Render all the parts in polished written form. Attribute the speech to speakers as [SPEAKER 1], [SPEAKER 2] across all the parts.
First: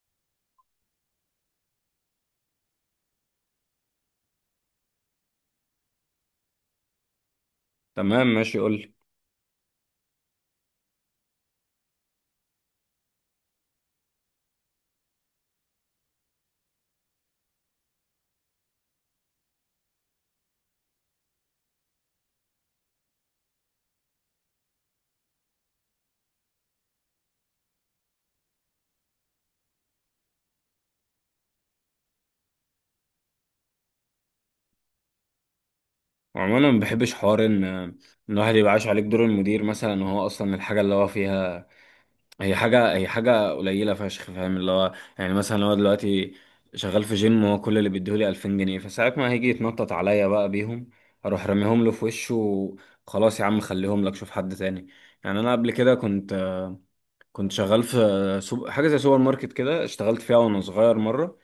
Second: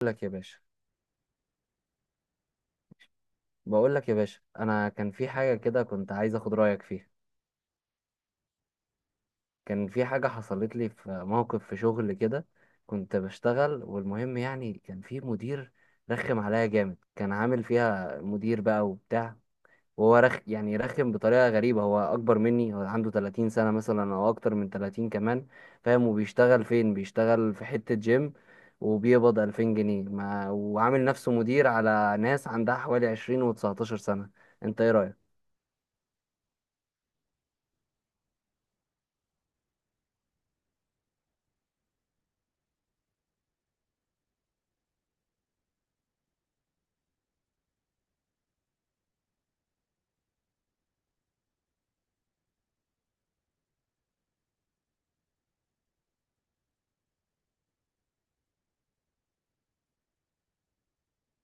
[SPEAKER 1] بقول لك يا باشا. انا كان في حاجه كده كنت عايز اخد رايك فيها.
[SPEAKER 2] تمام، ماشي، قول لي.
[SPEAKER 1] كان في حاجه حصلت لي في موقف في شغل كده. كنت بشتغل، والمهم يعني كان في مدير رخم عليا جامد، كان عامل فيها مدير بقى وبتاع. وهو رخ يعني رخم بطريقه غريبه. هو اكبر مني، هو عنده 30 سنه مثلا او اكتر من 30 كمان، فاهم؟ وبيشتغل فين؟ بيشتغل في حته جيم وبيقبض 2000 جنيه، ما وعامل نفسه مدير على ناس عندها حوالي 20 و19 سنه. انت ايه رايك؟
[SPEAKER 2] وعموما ما بحبش حوار إن الواحد يبقى عايش عليك دور المدير مثلا، وهو اصلا الحاجه اللي هو فيها هي حاجه قليله فشخ، فاهم؟ اللي هو يعني مثلا لو دلوقتي شغال في جيم، وهو كل اللي بيديهولي 2000 جنيه، فساعة ما هيجي يتنطط عليا بقى بيهم اروح راميهم له في وشه وخلاص، يا عم خليهم لك شوف حد تاني. يعني انا قبل كده كنت شغال في حاجه زي سوبر ماركت كده، اشتغلت فيها وانا صغير مره،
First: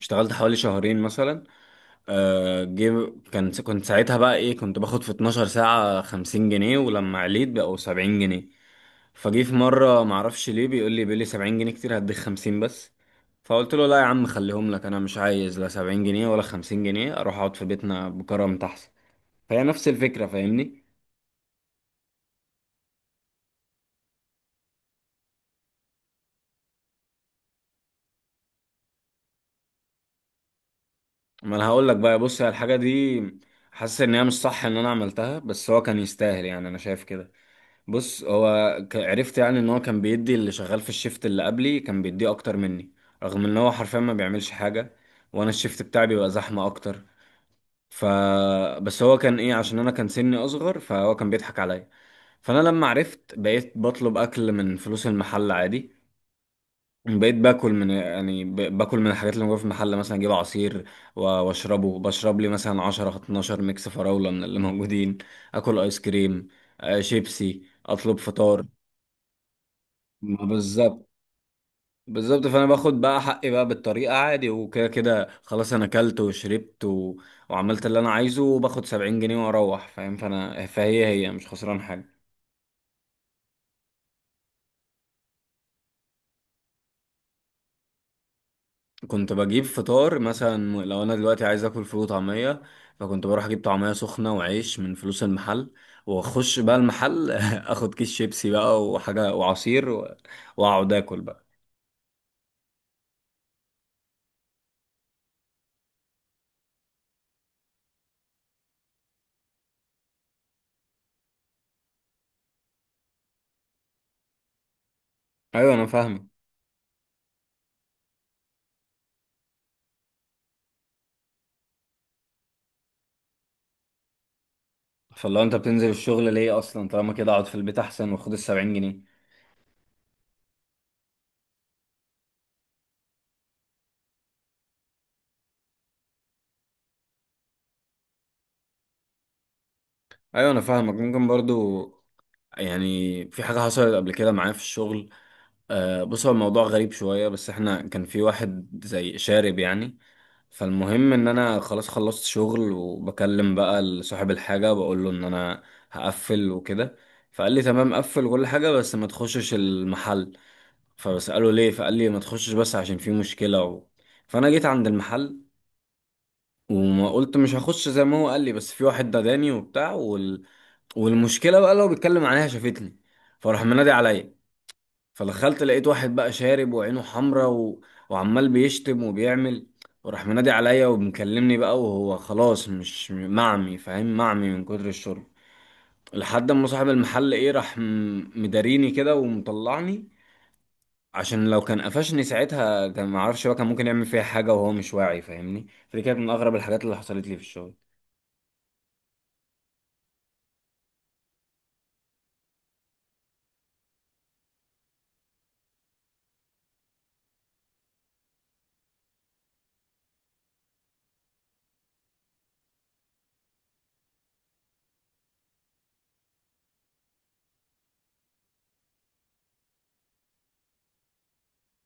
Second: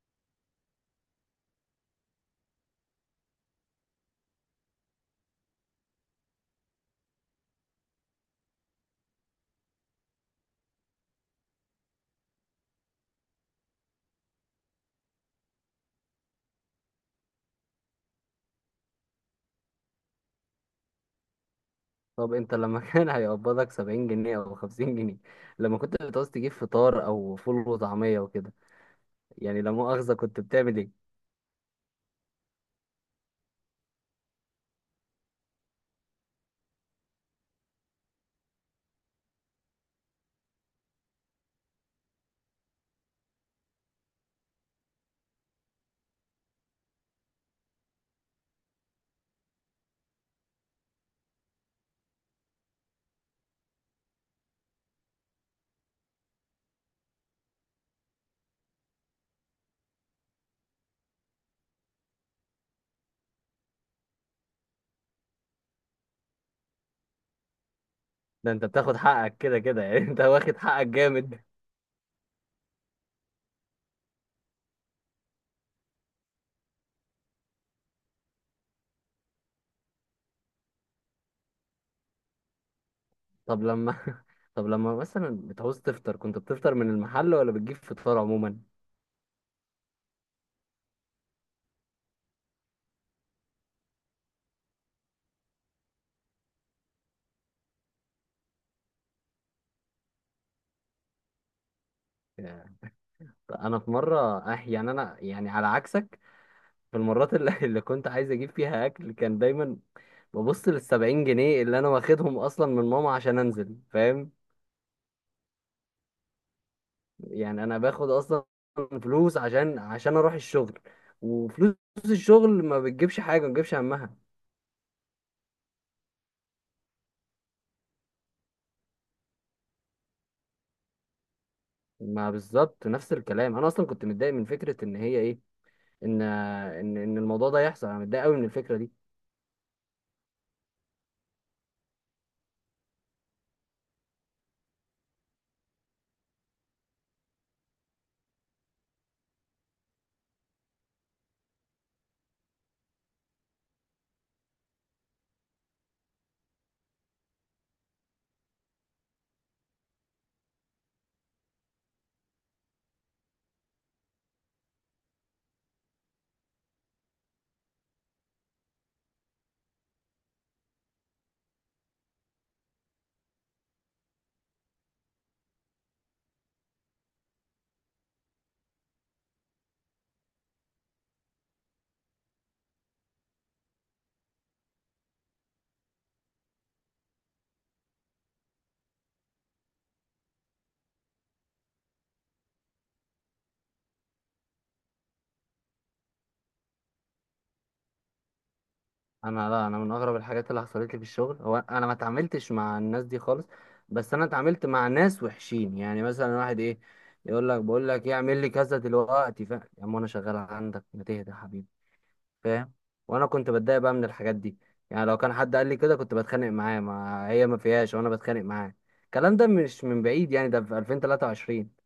[SPEAKER 2] اشتغلت حوالي شهرين مثلا. آه جيب كنت ساعتها بقى كنت باخد في 12 ساعة 50 جنيه، ولما عليت بقوا 70 جنيه. فجي في مرة معرفش ليه، بيقول لي 70 جنيه كتير، هديك 50 بس. فقلت له لا يا عم خليهم لك، انا مش عايز لا 70 جنيه ولا 50 جنيه، اروح اقعد في بيتنا بكرم احسن. فهي نفس الفكرة، فاهمني؟
[SPEAKER 1] طب انت لما كان هيقبضك 70 جنيه او 50 جنيه، لما كنت بتعوز تجيب فطار او فول وطعمية وكده، يعني لا مؤاخذة، كنت بتعمل ايه؟
[SPEAKER 2] ما انا هقول لك بقى، بص هي الحاجة دي حاسس ان هي مش صح ان انا عملتها، بس هو كان يستاهل يعني، انا شايف كده. بص هو عرفت يعني ان هو كان بيدي اللي شغال في الشيفت اللي قبلي كان بيديه اكتر مني، رغم ان هو حرفيا ما بيعملش حاجه، وانا الشيفت بتاعي بيبقى زحمه اكتر. ف بس هو كان عشان انا كان سني اصغر، فهو كان بيضحك عليا. فانا لما عرفت بقيت بطلب اكل من فلوس المحل عادي، بقيت باكل من يعني باكل من الحاجات اللي موجوده في المحل، مثلا اجيب عصير واشربه، بشرب لي مثلا 10 12 ميكس فراوله من اللي موجودين، اكل ايس كريم، شيبسي، اطلب
[SPEAKER 1] ده انت
[SPEAKER 2] فطار.
[SPEAKER 1] بتاخد حقك كده كده يعني، انت
[SPEAKER 2] ما
[SPEAKER 1] واخد حقك
[SPEAKER 2] بالظبط.
[SPEAKER 1] جامد.
[SPEAKER 2] بالظبط، فانا باخد بقى حقي بقى بالطريقه، عادي، وكده كده خلاص، انا اكلت وشربت وعملت اللي انا عايزه وباخد 70 جنيه واروح، فاهم؟ فانا فهي مش خسران حاجه.
[SPEAKER 1] طب لما طب لما مثلا بتعوز تفطر، كنت بتفطر من المحل ولا بتجيب فطار عموما؟
[SPEAKER 2] كنت بجيب فطار، مثلا لو انا دلوقتي عايز اكل فول وطعميه، فكنت بروح اجيب طعميه سخنه وعيش من فلوس المحل، واخش بقى المحل اخد كيس شيبسي بقى وحاجه وعصير واقعد اكل بقى.
[SPEAKER 1] ياه. انا في مرة، اه يعني، انا يعني على عكسك، في المرات اللي كنت عايز اجيب فيها اكل، كان دايما ببص للسبعين جنيه اللي انا واخدهم اصلا من ماما عشان انزل، فاهم؟
[SPEAKER 2] ايوه انا فاهمك،
[SPEAKER 1] يعني انا باخد اصلا فلوس عشان اروح الشغل، وفلوس الشغل ما بتجيبش حاجه، ما بتجيبش همها.
[SPEAKER 2] فلو انت بتنزل الشغل ليه اصلا؟ طالما كده اقعد في البيت احسن واخد ال 70 جنيه.
[SPEAKER 1] ما بالظبط نفس الكلام، انا اصلا كنت متضايق من فكره ان هي ايه، ان ان الموضوع ده يحصل. انا متضايق قوي من الفكره دي.
[SPEAKER 2] ايوه انا فاهمك. ممكن برضو يعني في حاجة حصلت قبل كده معايا في الشغل. آه بص، هو الموضوع غريب شوية، بس احنا كان في واحد زي شارب يعني. فالمهم ان انا خلاص خلصت شغل، وبكلم بقى صاحب الحاجة بقول له ان انا هقفل وكده. فقال لي تمام قفل كل حاجة بس ما تخشش المحل. فبسأله ليه، فقال لي ما تخشش بس عشان في مشكلة فانا جيت عند المحل، وما قلت مش هخش زي ما هو قال لي، بس في واحد داداني وبتاع والمشكله بقى لو بيتكلم عليها شافتني، فراح منادي عليا. فدخلت لقيت واحد بقى شارب وعينه حمرا وعمال بيشتم وبيعمل، وراح منادي عليا ومكلمني بقى، وهو خلاص مش معمي، فاهم؟ معمي من كتر الشرب، لحد ما صاحب المحل راح مداريني كده ومطلعني، عشان لو كان قفشني ساعتها كان معرفش بقى، كان ممكن يعمل فيها حاجة وهو مش واعي، فاهمني؟ فدي كانت من أغرب الحاجات اللي حصلت لي في الشغل.
[SPEAKER 1] لا انا من اغرب الحاجات اللي حصلت لي في الشغل، هو انا ما اتعاملتش مع الناس دي خالص، بس انا اتعاملت مع ناس وحشين. يعني مثلا واحد ايه يقول لك، بقول لك ايه، اعمل لي كذا دلوقتي، فاهم يا عم انا شغال عندك، ما تهدى يا حبيبي، فاهم؟ وانا كنت بتضايق بقى من الحاجات دي. يعني لو كان حد قال لي كده كنت بتخانق معاه، ما هي ما فيهاش وانا بتخانق معاه. الكلام ده مش من بعيد، يعني ده في 2023.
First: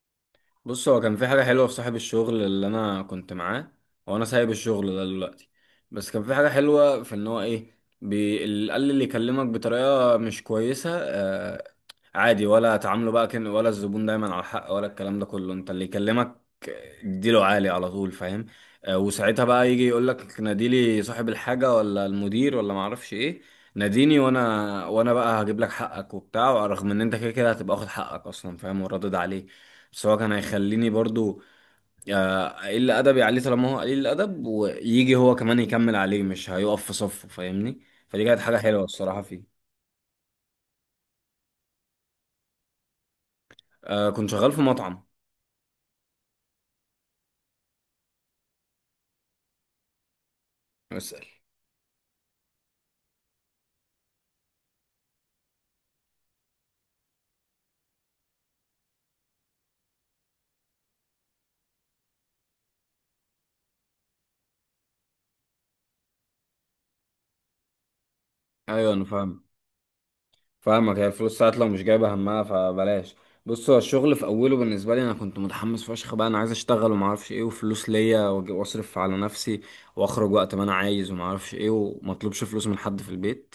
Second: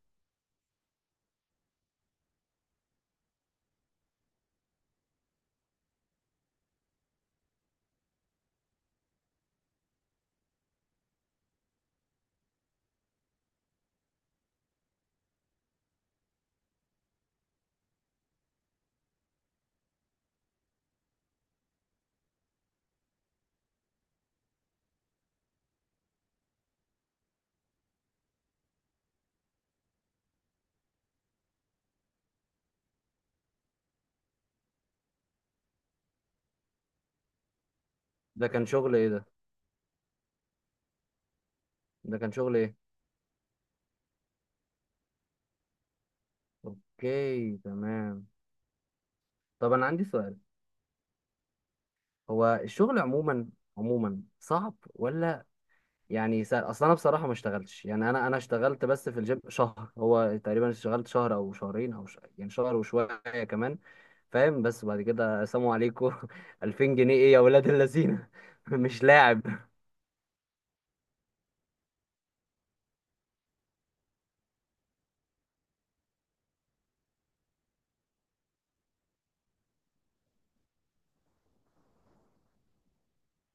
[SPEAKER 2] بص هو كان في حاجة حلوة في صاحب الشغل اللي أنا كنت معاه، وأنا سايب الشغل ده دلوقتي. بس كان في حاجة حلوة في إن هو اللي يكلمك بطريقة مش كويسة، عادي ولا تعامله بقى، كان ولا الزبون دايما على حق ولا الكلام ده كله، أنت اللي يكلمك اديله عالي على طول، فاهم؟ وساعتها بقى يجي يقولك ناديلي صاحب الحاجة ولا المدير ولا معرفش إيه، ناديني، وانا بقى هجيب لك حقك وبتاع، رغم ان انت كده كده هتبقى واخد حقك اصلا، فاهم؟ وردد عليك، بس هو كان هيخليني برضو قليل ادبي عليه طالما هو قليل الادب ويجي هو كمان يكمل عليه، مش هيقف في صفه، فاهمني؟ فدي كانت
[SPEAKER 1] ده
[SPEAKER 2] حاجه
[SPEAKER 1] كان
[SPEAKER 2] حلوه
[SPEAKER 1] شغل ايه
[SPEAKER 2] الصراحه
[SPEAKER 1] ده؟
[SPEAKER 2] فيه.
[SPEAKER 1] ده كان شغل ايه
[SPEAKER 2] كنت شغال في مطعم.
[SPEAKER 1] اوكي تمام. طب انا عندي سؤال،
[SPEAKER 2] اسال.
[SPEAKER 1] هو الشغل عموما، عموما صعب ولا يعني سهل؟ اصل انا بصراحه ما اشتغلتش. يعني انا اشتغلت بس في الجيم شهر، هو تقريبا اشتغلت شهر او شهرين او يعني شهر وشويه كمان، فاهم؟ بس بعد كده سلام عليكم. 2000 جنيه ايه يا ولاد اللذينه؟
[SPEAKER 2] ايوه
[SPEAKER 1] مش
[SPEAKER 2] انا
[SPEAKER 1] لاعب.
[SPEAKER 2] فاهم. فاهمك، هي الفلوس ساعات لو مش جايبه همها فبلاش. بص هو الشغل في اوله بالنسبه لي انا كنت متحمس فشخ بقى، انا عايز اشتغل وما اعرفش ايه، وفلوس ليا واصرف على نفسي واخرج وقت ما انا عايز وما اعرفش ايه، وما اطلبش فلوس من حد في البيت.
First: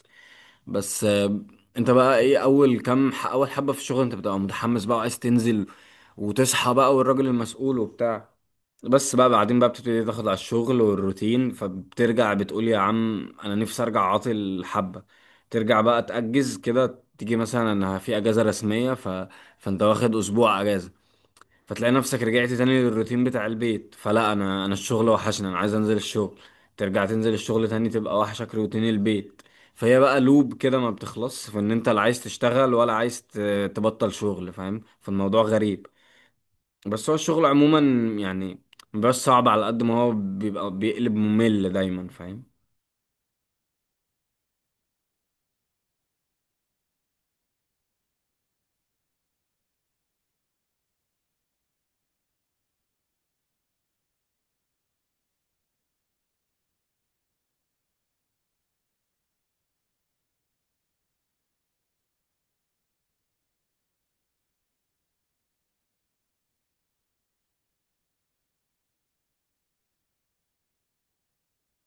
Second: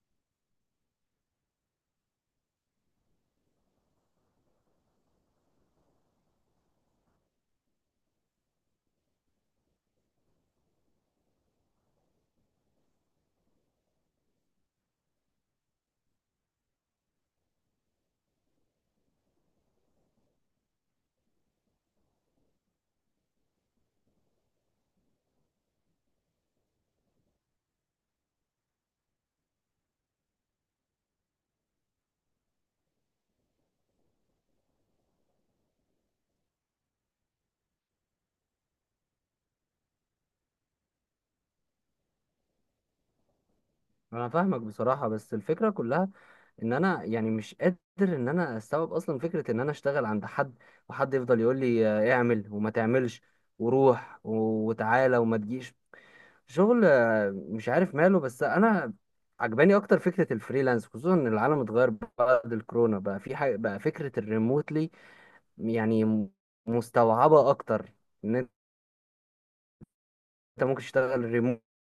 [SPEAKER 2] بس انت بقى اول حبة في الشغل انت بتبقى متحمس بقى، وعايز تنزل وتصحى بقى والراجل المسؤول وبتاع. بس بقى بعدين بقى بتبتدي تاخد على الشغل والروتين، فبترجع بتقول يا عم انا نفسي ارجع عاطل حبة، ترجع بقى تأجز كده، تيجي مثلا انا في اجازة رسمية فانت واخد اسبوع اجازة، فتلاقي نفسك رجعت تاني للروتين بتاع البيت، فلا، انا الشغل وحشني، انا عايز انزل الشغل. ترجع تنزل الشغل تاني تبقى وحشك روتين البيت. فهي بقى لوب كده ما بتخلص، فان انت لا عايز تشتغل ولا عايز تبطل شغل، فاهم؟ فالموضوع غريب. بس هو الشغل عموما يعني مبيبقاش صعب على قد ما هو بيبقى بيقلب ممل دايما، فاهم؟
[SPEAKER 1] انا فاهمك بصراحه، بس الفكره كلها ان انا يعني مش قادر ان انا استوعب اصلا فكره ان انا اشتغل عند حد، وحد يفضل يقول لي اعمل وما تعملش، وروح وتعالى وما تجيش. شغل مش عارف ماله. بس انا عجباني اكتر فكره الفريلانس، خصوصا ان العالم اتغير بعد الكورونا، بقى في حاجه بقى فكره الريموتلي. يعني مستوعبه اكتر ان انت ممكن تشتغل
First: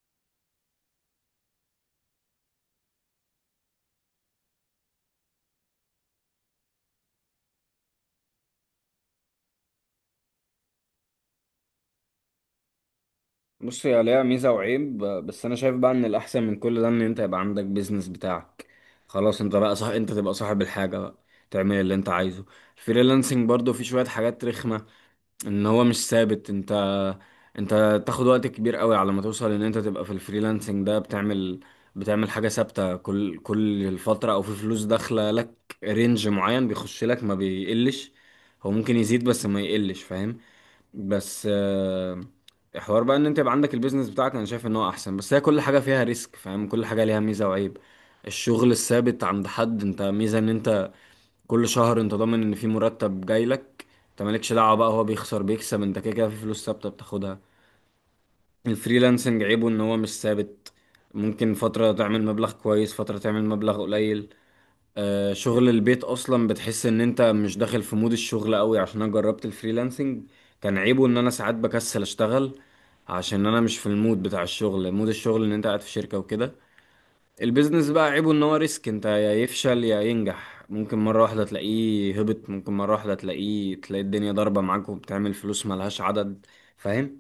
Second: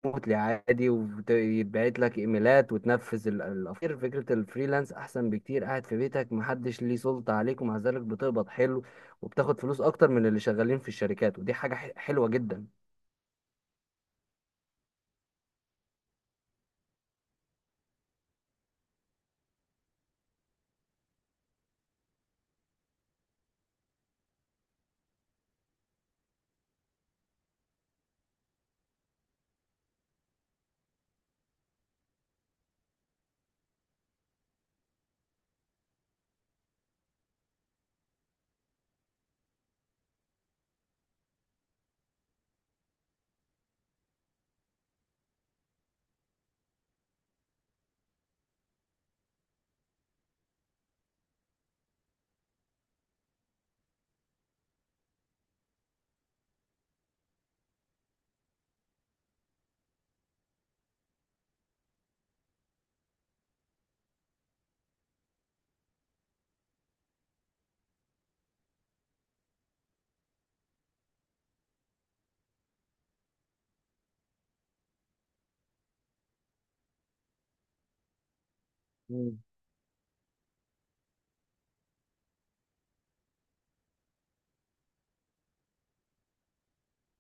[SPEAKER 1] ريموتلي عادي ويتبعت لك ايميلات وتنفذ الافكار. فكره الفريلانس احسن بكتير، قاعد في بيتك محدش ليه سلطه عليك، ومع ذلك بتقبض حلو وبتاخد فلوس اكتر من اللي شغالين في الشركات، ودي حاجه حلوه جدا.
[SPEAKER 2] بص هي ليها ميزة وعيب، بس أنا شايف بقى إن الأحسن من كل ده إن أنت يبقى عندك بيزنس بتاعك، خلاص أنت بقى صح، أنت تبقى صاحب الحاجة بقى، تعمل اللي أنت عايزه. الفريلانسنج برضو فيه شوية حاجات رخمة، إن هو مش ثابت، أنت تاخد وقت كبير قوي على ما توصل إن أنت تبقى في الفريلانسنج ده، بتعمل حاجة ثابتة كل الفترة، أو في فلوس داخلة لك رينج معين بيخش لك ما بيقلش، هو ممكن يزيد بس ما يقلش، فاهم؟ بس حوار بقى ان انت يبقى عندك البيزنس بتاعك، انا شايف ان هو احسن، بس هي كل حاجه فيها ريسك، فاهم؟ كل حاجه ليها ميزه وعيب. الشغل الثابت عند حد، انت ميزه ان انت كل شهر انت ضامن ان في مرتب جاي لك، انت مالكش دعوه بقى هو بيخسر بيكسب، انت كده كده في فلوس ثابته بتاخدها. الفريلانسنج عيبه ان هو مش ثابت، ممكن فتره تعمل مبلغ كويس، فتره تعمل مبلغ قليل. شغل البيت اصلا بتحس ان انت مش داخل في مود الشغل قوي، عشان انا جربت الفريلانسنج كان عيبه ان انا ساعات بكسل اشتغل، عشان انا مش في المود بتاع الشغل، مود الشغل ان انت قاعد في شركة وكده. البيزنس بقى عيبه ان هو ريسك، انت يا يفشل يا ينجح، ممكن مرة واحدة تلاقيه هبط، ممكن مرة واحدة تلاقيه تلاقي الدنيا ضاربة معاك وبتعمل فلوس ملهاش عدد، فاهم؟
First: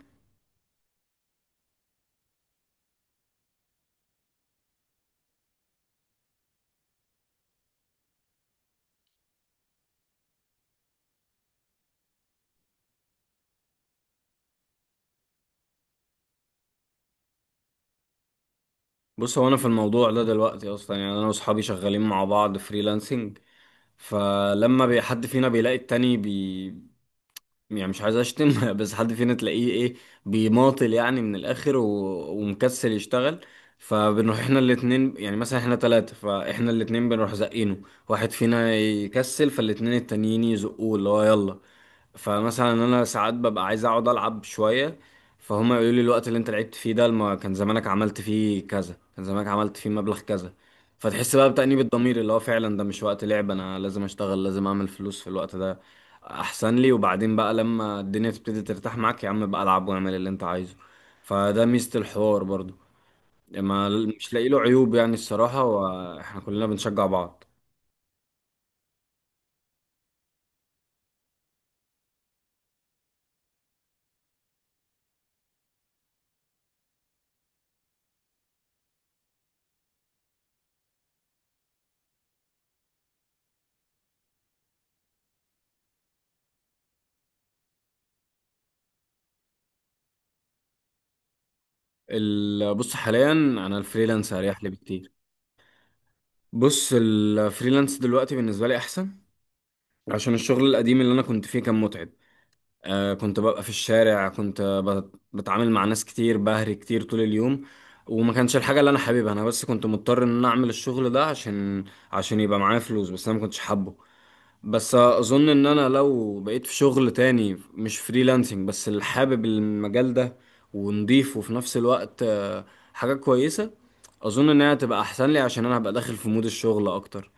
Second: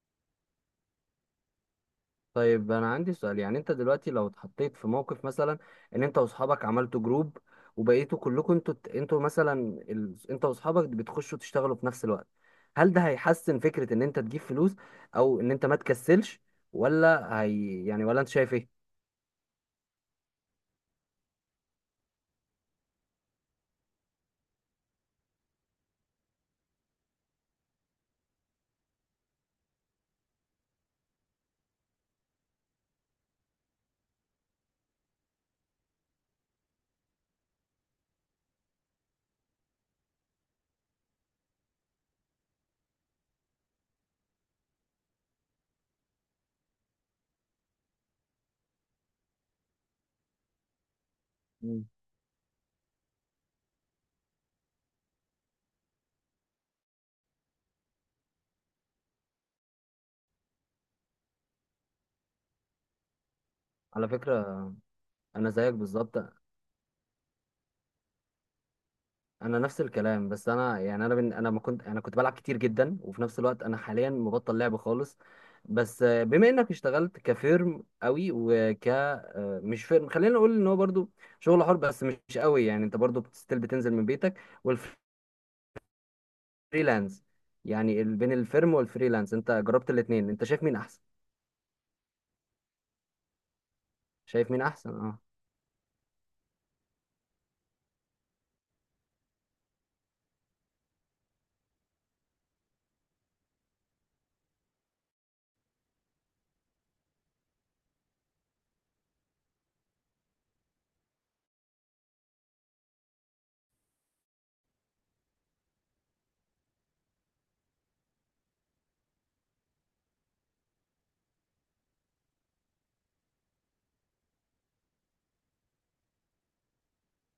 [SPEAKER 1] طيب انا عندي سؤال، يعني انت دلوقتي لو اتحطيت في موقف مثلا ان انت واصحابك عملتوا جروب وبقيتوا كلكم، انتوا مثلا، انت واصحابك بتخشوا تشتغلوا في نفس الوقت، هل ده هيحسن فكرة ان انت تجيب فلوس او ان انت ما تكسلش؟ ولا هي يعني، ولا انت شايف ايه؟
[SPEAKER 2] بص هو انا في الموضوع ده دلوقتي اصلا يعني انا واصحابي شغالين مع بعض فريلانسنج، فلما حد فينا بيلاقي التاني يعني مش عايز اشتم بس حد فينا تلاقيه بيماطل يعني من الاخر ومكسل يشتغل، فبنروح احنا الاتنين، يعني مثلا احنا تلاتة، فاحنا الاتنين بنروح زقينه، واحد فينا يكسل فالاتنين التانيين يزقوه اللي هو يلا. فمثلا انا ساعات ببقى عايز اقعد العب شويه، فهما يقولوا لي الوقت اللي انت لعبت فيه ده ما كان زمانك عملت فيه كذا، كان زمانك عملت فيه مبلغ كذا. فتحس بقى بتأنيب
[SPEAKER 1] مم.
[SPEAKER 2] الضمير اللي هو فعلا ده مش وقت لعب، انا لازم اشتغل، لازم اعمل فلوس في الوقت ده احسن لي، وبعدين بقى لما الدنيا تبتدي ترتاح معاك يا عم بقى العب واعمل اللي انت عايزه. فده ميزة الحوار برضو، ما
[SPEAKER 1] على
[SPEAKER 2] مش لاقي له
[SPEAKER 1] فكرة
[SPEAKER 2] عيوب يعني
[SPEAKER 1] انا
[SPEAKER 2] الصراحة،
[SPEAKER 1] زيك بالظبط،
[SPEAKER 2] واحنا كلنا بنشجع بعض.
[SPEAKER 1] انا نفس الكلام. بس انا يعني انا ما كنت، انا كنت بلعب كتير جدا، وفي نفس الوقت انا حاليا مبطل لعب خالص. بس بما انك اشتغلت كفيرم قوي، وك آه، مش فيرم، خلينا نقول ان هو برضو شغل حر بس مش قوي، يعني انت برضو بتستيل، بتنزل من بيتك والفريلانس. يعني بين الفيرم والفريلانس، انت جربت الاتنين، انت شايف مين احسن؟
[SPEAKER 2] بص حاليا انا الفريلانس
[SPEAKER 1] شايف
[SPEAKER 2] اريح
[SPEAKER 1] مين
[SPEAKER 2] لي
[SPEAKER 1] احسن
[SPEAKER 2] بكتير.
[SPEAKER 1] اه
[SPEAKER 2] بص الفريلانس دلوقتي بالنسبة لي أحسن، عشان الشغل القديم اللي أنا كنت فيه كان متعب. كنت ببقى في الشارع، كنت بتعامل مع ناس كتير، بهري كتير طول اليوم، وما كانش الحاجة اللي أنا حاببها أنا، بس كنت مضطر إن أنا أعمل الشغل ده عشان يبقى معايا فلوس، بس أنا ما كنتش حابه. بس أظن إن أنا لو بقيت في شغل تاني مش فريلانسنج، بس اللي حابب المجال ده ونضيف وفي نفس الوقت حاجة كويسة، أظن إنها تبقى أحسن لي، عشان أنا هبقى داخل في مود الشغل أكتر.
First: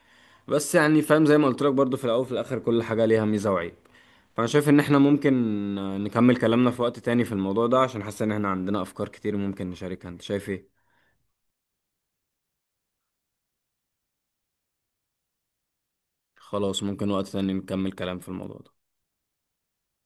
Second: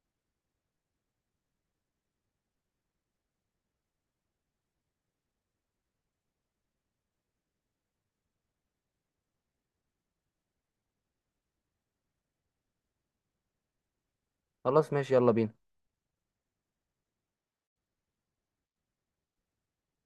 [SPEAKER 2] بس يعني فاهم زي ما قلت لك برضو، في الاول وفي الاخر كل حاجه ليها ميزه وعيب. فانا شايف ان احنا ممكن نكمل كلامنا في وقت تاني في الموضوع ده، عشان حاسس ان احنا عندنا افكار كتير ممكن نشاركها، انت شايف ايه؟
[SPEAKER 1] خلاص ماشي يلا بينا.
[SPEAKER 2] خلاص، ممكن وقت تاني نكمل كلام في الموضوع ده.